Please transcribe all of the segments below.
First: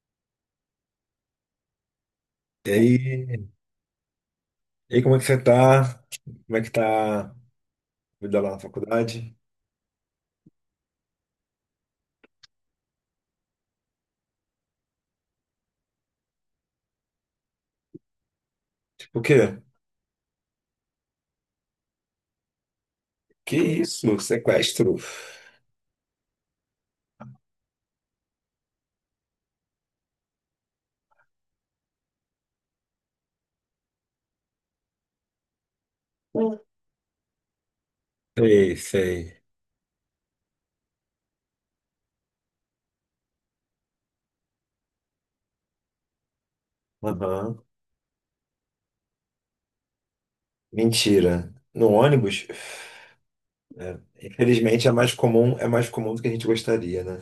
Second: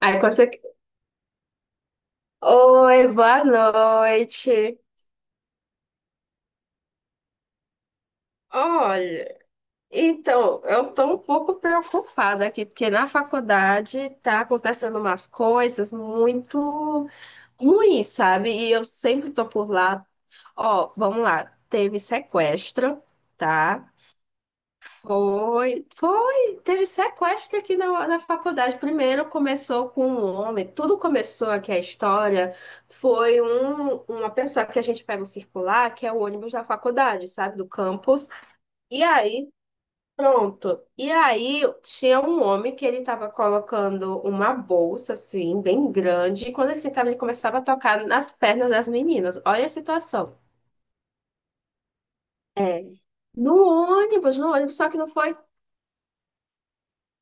Aí consegue. E Oi, boa aí, noite. Como é que você tá? Como é que tá a vida lá na faculdade? Olha, então, eu estou um pouco preocupada aqui, porque na faculdade está acontecendo umas coisas muito ruins, sabe? E eu Tipo, o sempre estou quê? por lá. Ó, vamos lá, teve sequestro, Que tá? isso? Sequestro? Foi, foi. Teve sequestro aqui na faculdade. Primeiro começou com um homem. Tudo começou aqui, a história. Foi uma pessoa que a gente pega o circular, que é o ônibus da faculdade, sabe, do campus. Sei, E sei. aí, pronto. E aí tinha um homem que ele estava colocando uma bolsa, assim, bem grande. E quando ele sentava, ele começava a Aham. tocar nas pernas das meninas. Olha a situação. Mentira. No ônibus, É. No ônibus, infelizmente, só que não foi. É mais comum do que a gente gostaria, né?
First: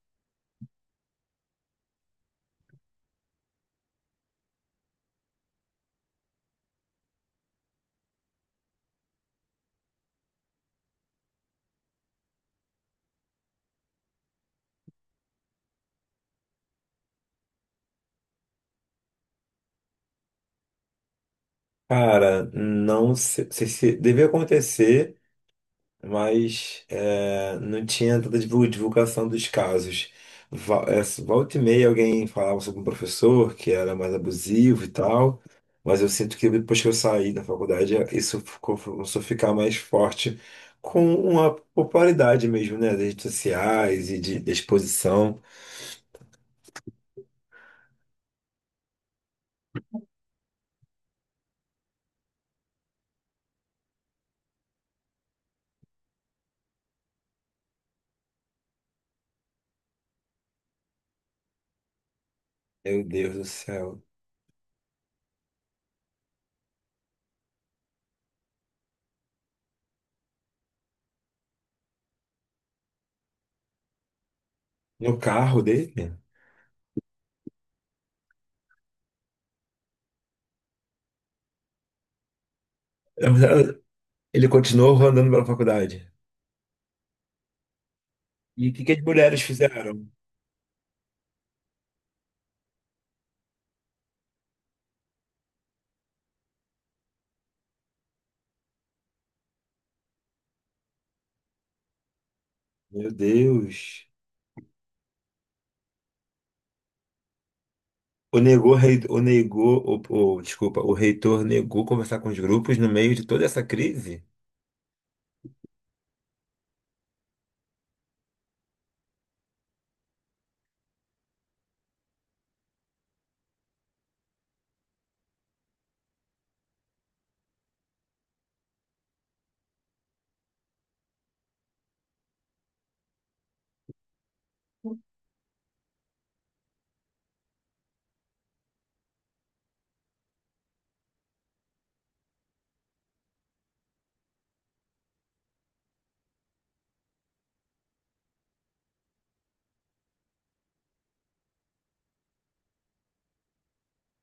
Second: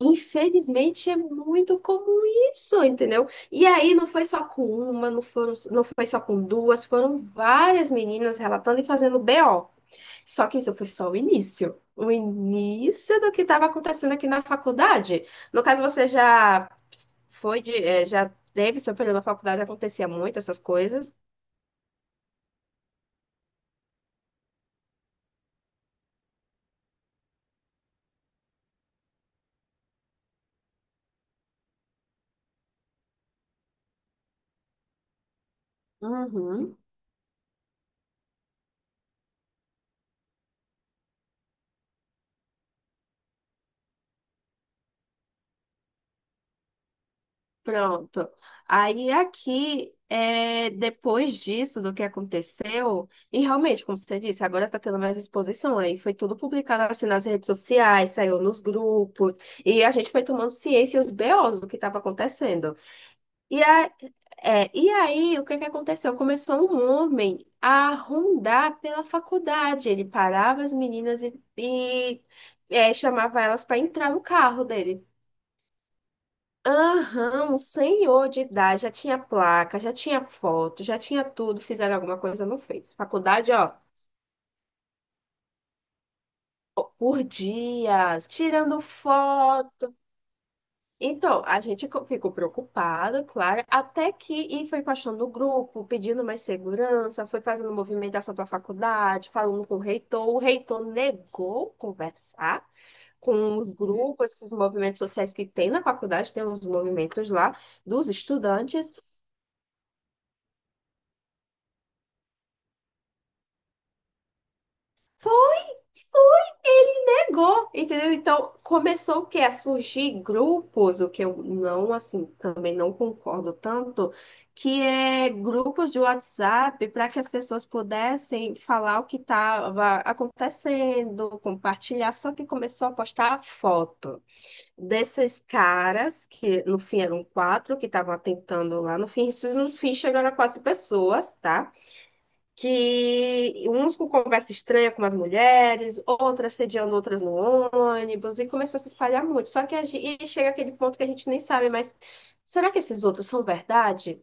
Infelizmente é muito comum isso, entendeu? E aí não foi só com uma, não foi só com duas, foram várias meninas relatando e fazendo BO. Só que isso foi só o início. O início do que estava acontecendo aqui na faculdade. No caso, você já já teve seu período na faculdade, acontecia muito essas coisas. Cara, não sei, deve acontecer. Mas é, não tinha tanta divulgação dos casos. Volta e meia alguém falava sobre um professor que era mais abusivo e tal, mas eu sinto que Uhum. depois que eu saí da faculdade, isso começou a ficar mais forte com uma popularidade mesmo, né, das redes sociais da exposição. Pronto. Aí aqui, depois disso, do que aconteceu, e realmente, como você disse, agora está tendo mais exposição. Aí foi tudo publicado assim nas redes sociais, saiu nos grupos, e a gente foi tomando ciência e os BOs do que estava acontecendo. Meu Deus do E, a, céu. e aí, o que que aconteceu? Começou um homem a rondar pela faculdade. Ele parava as meninas e chamava elas para entrar no carro dele. No carro dele, Aham, um senhor de idade, já tinha placa, já tinha foto, já tinha tudo, fizeram alguma coisa, não fez. Faculdade, ó, ele continuou andando pela faculdade. por dias, E o tirando que que as mulheres foto. fizeram? Então, a gente ficou preocupada, claro, até que e foi baixando o grupo, pedindo mais segurança, foi fazendo movimentação para a faculdade, falando com o reitor. O reitor negou conversar Meu com os Deus. grupos, esses movimentos sociais que tem na faculdade, tem uns movimentos lá dos O negou, estudantes. rei- o negou, o- Desculpa, o reitor negou conversar com os grupos no meio de toda essa crise? Ele negou, entendeu? Então começou o quê? A surgir grupos, o que eu não, assim, também não concordo tanto, que é grupos de WhatsApp para que as pessoas pudessem falar o que estava acontecendo, compartilhar, só que começou a postar foto desses caras, que no fim eram quatro, que estavam atentando lá, no fim, isso no fim chegaram a quatro pessoas, tá? Que uns com conversa estranha com as mulheres, outras sediando outras no ônibus, e começou a se espalhar muito. Só que a gente, e chega aquele ponto que a gente nem sabe, mas será que esses outros são verdade?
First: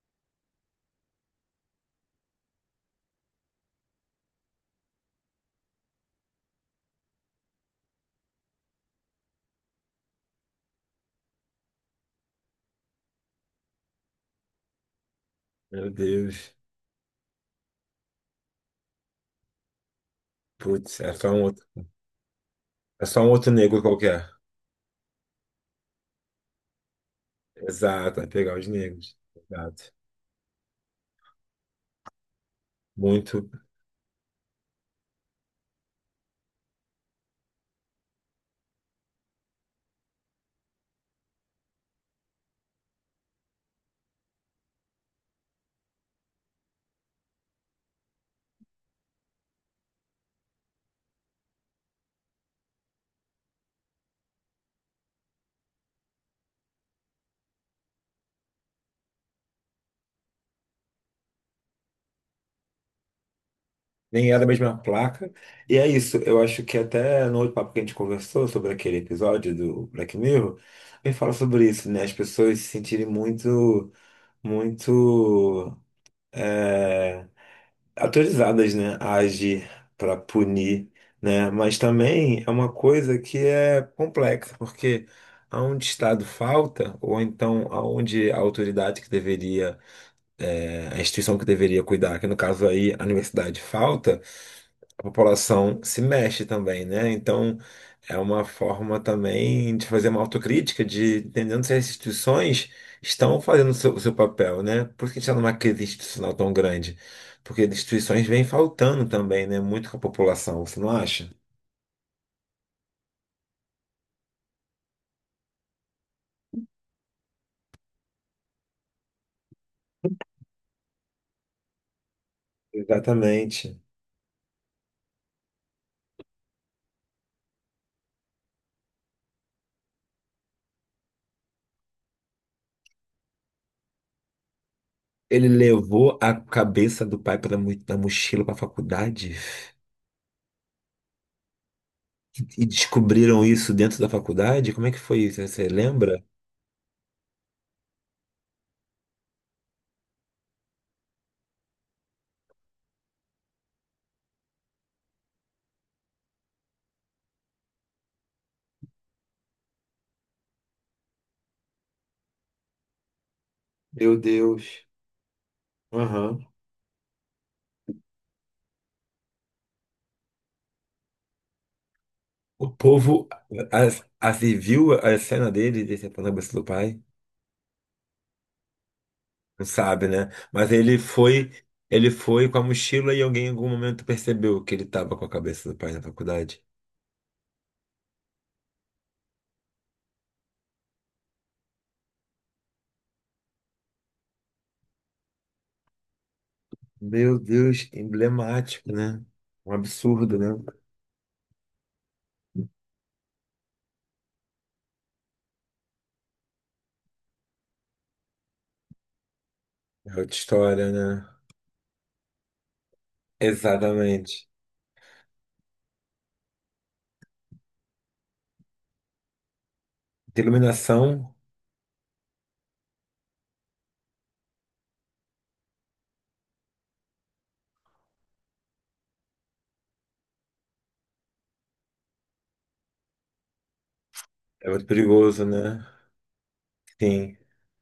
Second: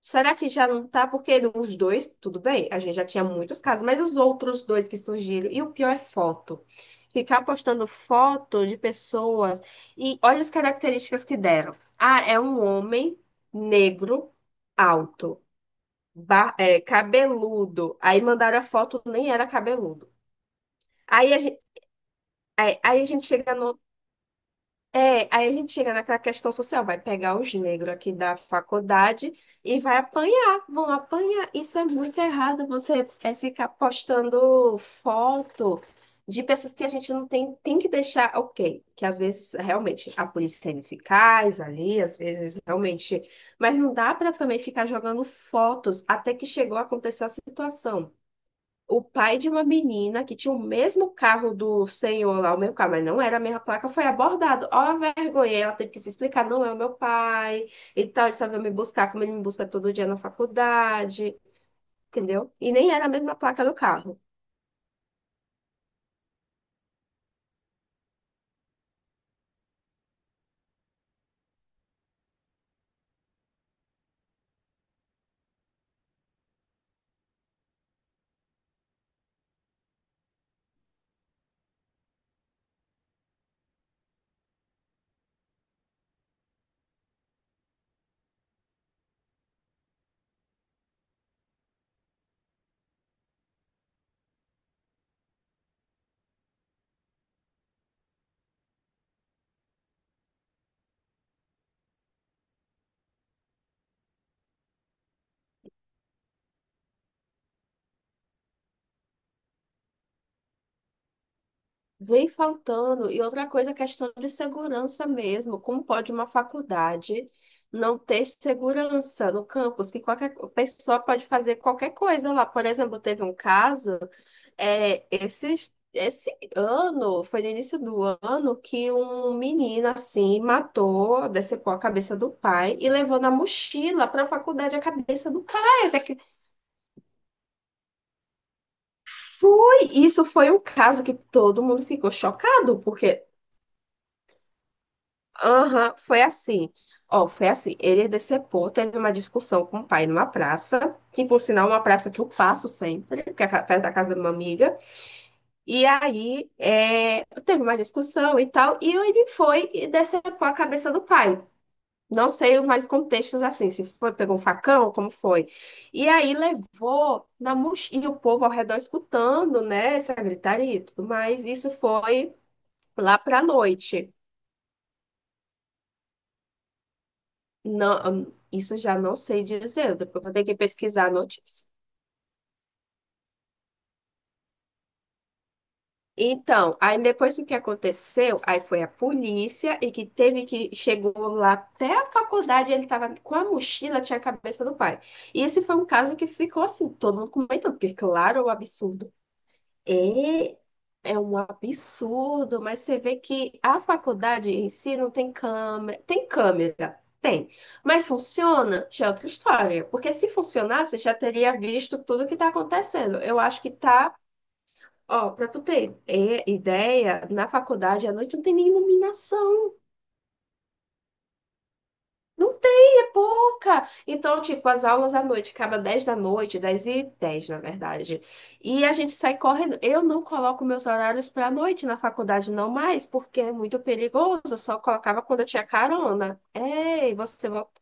Será que já não tá? Porque os dois, tudo bem, a gente já tinha muitos casos, mas os outros dois que surgiram, e o pior é foto. Ficar postando foto de pessoas e olha as características que deram. Ah, é um homem negro alto, Meu Deus. Cabeludo. Aí mandaram a foto, nem era cabeludo. Putz, é só Aí a um gente, outro, aí é a só gente um outro chega no, negro qualquer. é, aí a gente chega naquela questão social, vai pegar os negros aqui Exato, vai da pegar os negros. faculdade e Exato. vai apanhar, vão apanhar. Isso é muito errado, você é Muito. ficar postando foto de pessoas que a gente não tem, tem que deixar, ok, que às vezes realmente a polícia é ineficaz ali, às vezes realmente, mas não dá para também ficar jogando fotos até que chegou a acontecer a situação. O pai de uma menina que tinha o mesmo carro do senhor lá, o mesmo carro, mas não era a mesma placa, foi abordado. Ó, a vergonha, ela teve que se explicar, não é o meu pai, e tal, ele só veio me buscar, como ele me busca todo dia na faculdade, entendeu? E nem era a mesma placa do carro. Nem era a mesma placa. E é isso. Eu acho que até no outro papo que a gente conversou sobre aquele episódio do Black Mirror, ele fala sobre isso, né? As pessoas se sentirem muito. muito é, Autorizadas, né, a agir para punir, né? Mas também é uma coisa que é complexa, porque aonde Estado falta, ou então aonde a autoridade que deveria, a instituição que deveria cuidar, que no caso aí a universidade falta, a população se mexe também, né? Então, é uma forma também de fazer uma autocrítica, de entendendo se as instituições estão fazendo o seu papel, né? Por isso que a gente está numa crise institucional tão grande? Porque as instituições vêm faltando também, né? Muito com a população, você não acha? Vem faltando. E outra coisa, a questão de segurança mesmo. Como pode uma faculdade não ter segurança no campus? Que qualquer pessoa pode fazer qualquer coisa lá. Por exemplo, teve um Exatamente. caso, é, esse esse ano, foi no início do ano, que um menino, assim, matou, decepou a cabeça do pai e levou na mochila para a faculdade a cabeça do Ele pai. Até levou que a cabeça do pai para da mochila para a faculdade foi, isso foi um caso que todo mundo ficou e chocado, porque... descobriram isso dentro da faculdade? Como é que foi isso? Você Aham, lembra? foi assim. Ó, foi assim. Ele decepou, teve uma discussão com o pai numa praça, que por sinal é uma praça que eu passo sempre, que é perto da casa de uma amiga. E aí teve uma discussão e tal, e ele foi e decepou a cabeça do pai. Não sei mais contextos assim, se foi, Meu pegou um Deus. facão, como foi. E aí Aham. levou na mochila, e o povo ao redor escutando, né, essa gritaria e tudo mais. Isso foi O lá povo pra noite. E viu a cena dele de decepando a cabeça do pai? Não, isso eu já não sei Não dizer, sabe, depois né? vou ter que Mas pesquisar a notícia. ele foi com a mochila e alguém em algum momento percebeu que ele estava com a cabeça do pai na faculdade. Então, aí depois o que aconteceu, aí foi a polícia e que teve que chegou lá até a faculdade, ele estava com a mochila, tinha a cabeça do pai. E esse foi um caso que ficou assim, todo mundo Meu comentando, Deus, porque claro, é um emblemático, absurdo. né? Um absurdo, né? É, é um absurdo, mas você vê que a faculdade em si não tem câmera. Tem câmera, tem. Mas funciona? Já é outra história. É Porque se outra história, funcionasse, já né? teria visto tudo que está acontecendo. Eu acho que tá, Exatamente. ó, para tu ter ideia, na faculdade à noite não tem nem iluminação. De iluminação Não tem, é pouca. Então, tipo, as aulas à noite acaba 10 da noite, 10 e 10 na verdade. E a gente sai correndo. Eu não coloco meus horários para a noite na faculdade, não mais, porque é muito perigoso. Eu é só muito colocava quando perigoso, eu tinha né? carona. Ei, Sim. você volta.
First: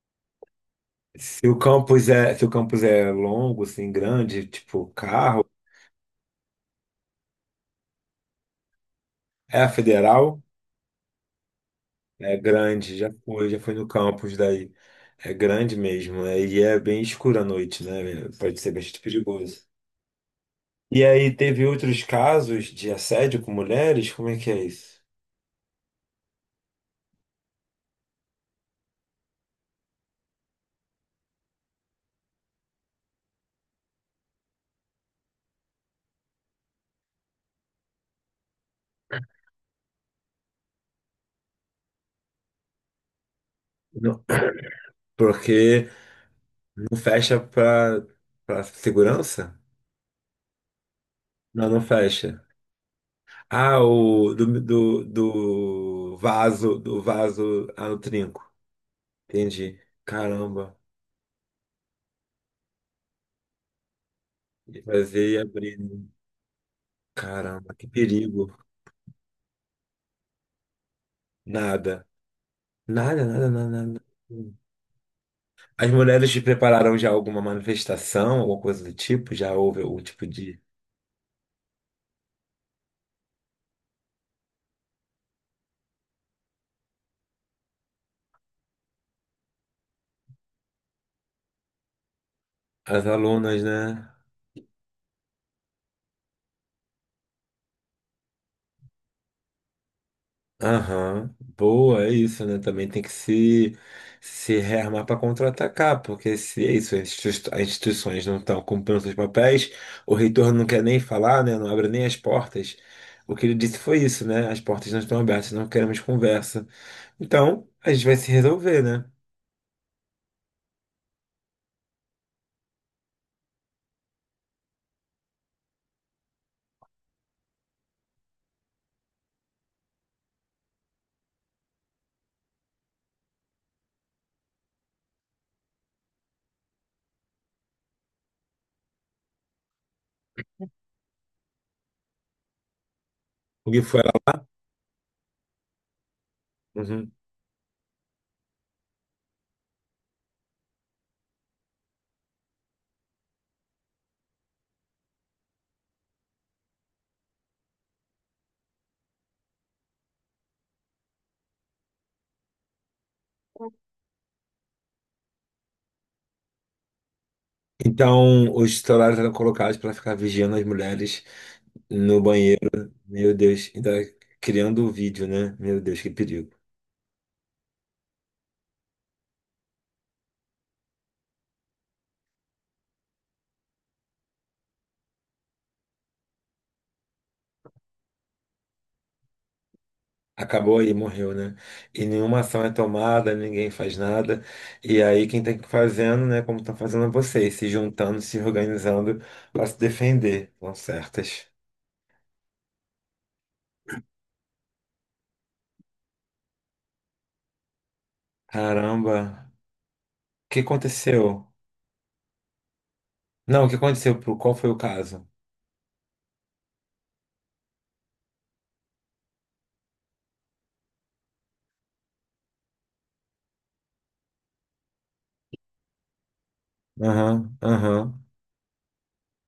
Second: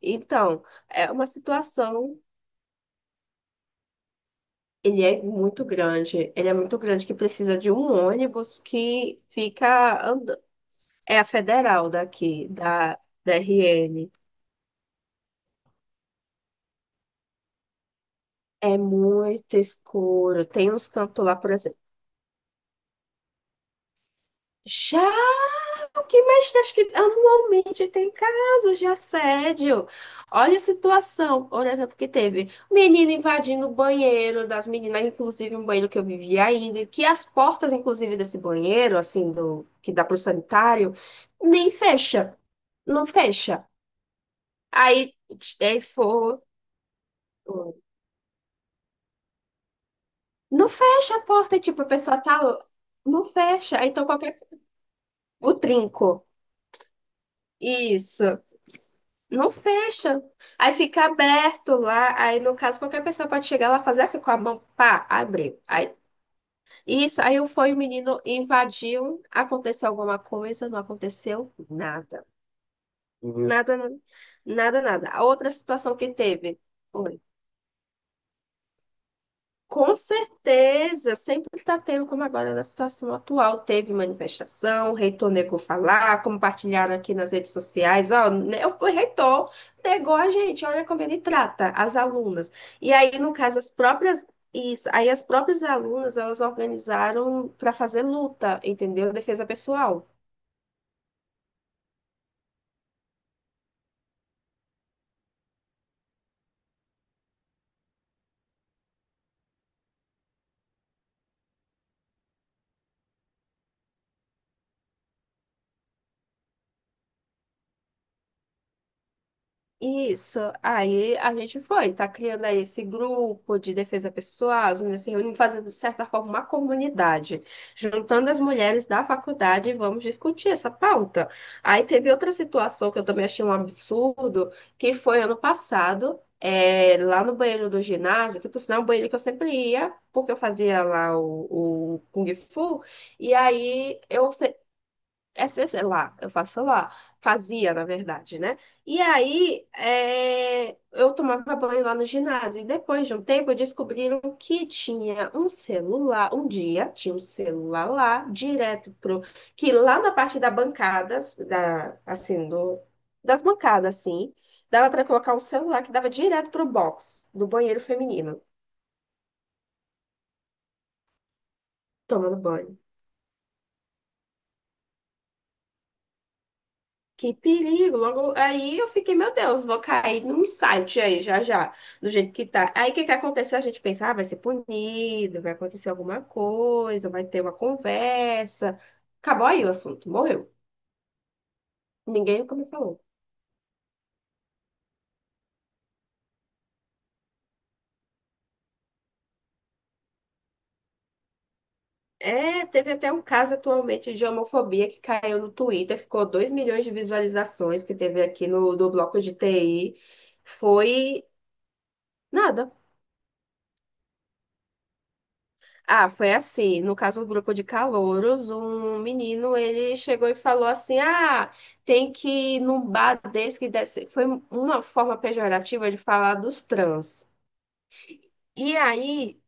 Então, é uma situação. Se o campus é longo, assim, grande, tipo Ele é carro, muito grande. Ele é muito grande que precisa de um ônibus que é a fica andando. federal. É a federal É daqui, grande, da, da já foi no RN. campus daí. É grande mesmo, né? E é bem escuro à noite, né? Pode ser É bastante muito perigoso. escuro. Tem uns E cantos aí lá, por teve exemplo. outros casos de assédio com mulheres? Como é que é isso? Já o que mexe, acho que anualmente tem casos de assédio. Olha a situação, por exemplo, que teve menina invadindo o banheiro das meninas, inclusive um banheiro que eu vivia ainda, que as portas, inclusive, desse banheiro, assim, do que dá pro sanitário, nem fecha, não fecha. Não, Aí, aí porque for, não fecha para para segurança? não fecha a porta, Não, não tipo, a pessoa tá, fecha. não Ah, fecha. Aí, então, qualquer, o do trinco. vaso, ah, no Isso. trinco. Não Entendi. fecha. Aí Caramba. fica aberto lá. Aí, no caso, qualquer pessoa pode chegar lá, fazer assim com a mão, E pá, fazer e abriu. abrir, Aí, né? isso. Aí foi Caramba, o que menino, perigo. invadiu. Aconteceu alguma coisa? Não aconteceu Nada. nada. Nada, nada, nada, Nada, nada. nada, nada. A outra As situação que mulheres te teve. prepararam já alguma manifestação, alguma coisa do tipo? Já houve Com algum tipo de. certeza, sempre está tendo, como agora na situação atual, teve manifestação, o reitor negou falar, compartilharam aqui nas redes sociais, ó, né, o reitor negou a gente, olha como ele trata as alunas. E As aí, no caso, alunas, né? Isso, aí as próprias alunas, elas organizaram para fazer luta, entendeu? Defesa pessoal. Aham. Boa, é isso, né? Também tem que se rearmar para contra-atacar, porque se é isso, as instituições não estão cumprindo seus papéis, o reitor não quer nem falar, né? Não abre nem as portas. O que ele disse foi isso, né? As portas não estão abertas, não queremos conversa. Então, a gente vai se resolver, né? Isso, aí a gente foi, tá criando aí esse grupo de defesa pessoal, as meninas se reunindo, fazendo de certa forma uma comunidade, juntando as mulheres da faculdade e vamos discutir essa pauta. Aí teve outra situação que eu também achei um absurdo, que foi ano passado, lá no banheiro do ginásio, que por sinal é um banheiro que eu sempre ia, porque eu fazia lá o Kung Fu, e O que aí foi eu, lá? sei lá, eu faço lá. Uhum. Fazia, na verdade, né? E aí, eu tomava banho lá no ginásio. E depois de um tempo, descobriram que tinha um celular. Um dia, tinha um celular lá, direto pro... Que lá na parte da bancada, da, assim, do, das bancadas, assim, dava para colocar um celular que dava direto pro box do banheiro feminino, Então, os celulares eram colocados para ficar vigiando as mulheres no tomando banheiro. banho. Meu Deus, ainda criando o vídeo, né? Meu Deus, que perigo. Que perigo! Logo aí eu fiquei, meu Deus, vou cair num site aí já já, do jeito que tá. Aí o que que aconteceu? A gente pensa, ah, vai ser punido, vai acontecer alguma coisa, vai ter uma conversa. Acabou aí o assunto, morreu. Acabou aí, morreu, né? E nenhuma Ninguém nunca ação me é falou. tomada, ninguém faz nada. E aí, quem tem que ir fazendo, né? Como estão fazendo é vocês, se juntando, se organizando para se defender. Estão certas. É, teve até um caso atualmente de homofobia que caiu no Twitter, ficou 2 milhões de visualizações que teve aqui no do bloco de Caramba, TI. o que Foi aconteceu? nada. Não, o que aconteceu? Qual foi o caso? Ah, foi assim. No caso do grupo de calouros, um menino ele chegou e falou assim: Ah, tem que ir num bar desse que deve ser. Foi uma forma pejorativa de falar dos trans. Aham, aham. E aí,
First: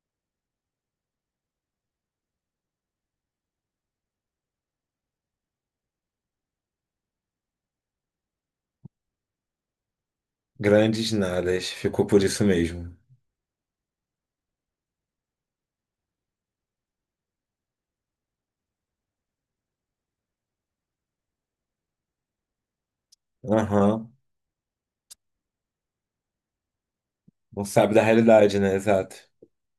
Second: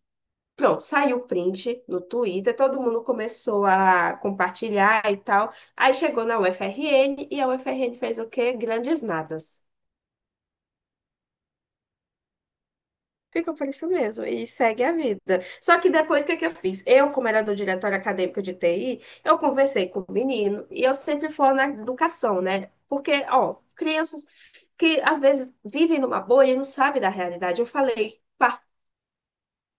pronto, saiu o print no Twitter, todo mundo começou a compartilhar e tal. Aí chegou na UFRN e a UFRN fez o quê? Grandes nadas. Grandes nadas. Ficou por isso mesmo. Ficou por isso mesmo e segue a vida. Só que depois, o que é que eu fiz? Eu, como era do diretório acadêmico de TI, eu conversei com o menino e eu sempre falo na educação, né? Porque, ó, Aham. crianças que às vezes vivem numa bolha e não sabem da realidade. Não Eu sabe da falei. realidade, né? Exato.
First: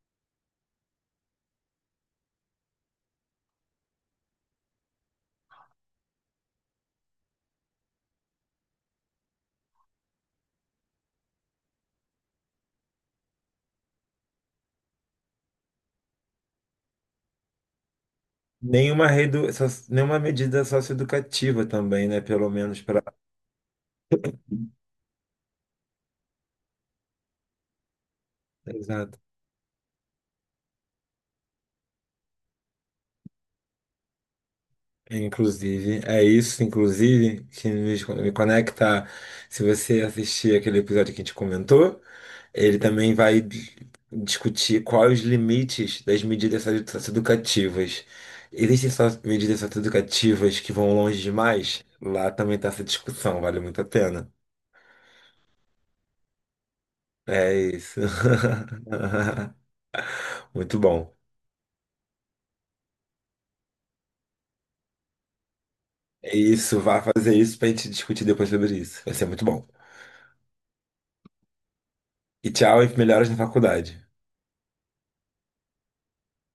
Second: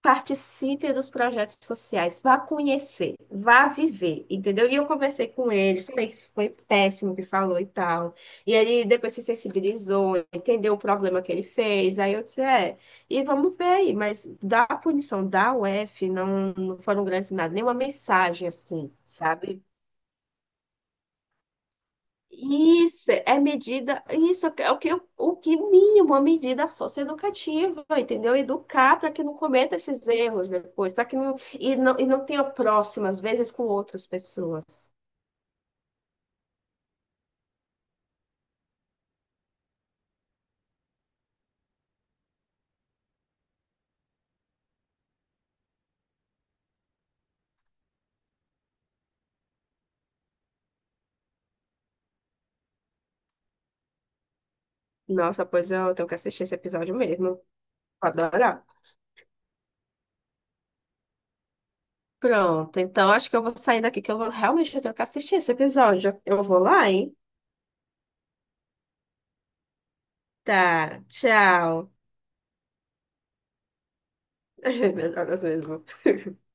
Participe dos projetos sociais, vá conhecer, vá viver, entendeu? E eu conversei com ele, falei que isso foi péssimo que falou e tal. E ele depois se sensibilizou, entendeu o problema que ele fez. Aí eu disse, e vamos ver aí, mas da punição da UF não, não foram grandes nada, nenhuma mensagem assim, Nenhuma redu... sabe? so- Nenhuma medida socioeducativa também, né? Pelo menos para. Isso é medida, isso é o que, o que mínimo, a medida socioeducativa, entendeu? Educar para Exato. que não cometa esses erros depois, para que não tenha próximas, às vezes, com outras pessoas. Inclusive, é isso, inclusive, que me conecta. Se você assistir aquele episódio que a gente comentou, ele também vai discutir quais os limites das socioeducativas. Existem só medidas socioeducativas que vão longe demais? Lá também está essa discussão, vale muito a pena. Nossa, pois eu tenho que assistir esse episódio mesmo. É isso. Vou adorar. Muito bom. Pronto, então acho que eu vou sair daqui, que eu vou realmente eu tenho que assistir esse episódio. É Eu vou isso, lá, vá hein? fazer isso pra gente discutir depois sobre isso. Vai ser muito bom. Tá, tchau. E tchau e melhoras na faculdade. Meu Deus mesmo.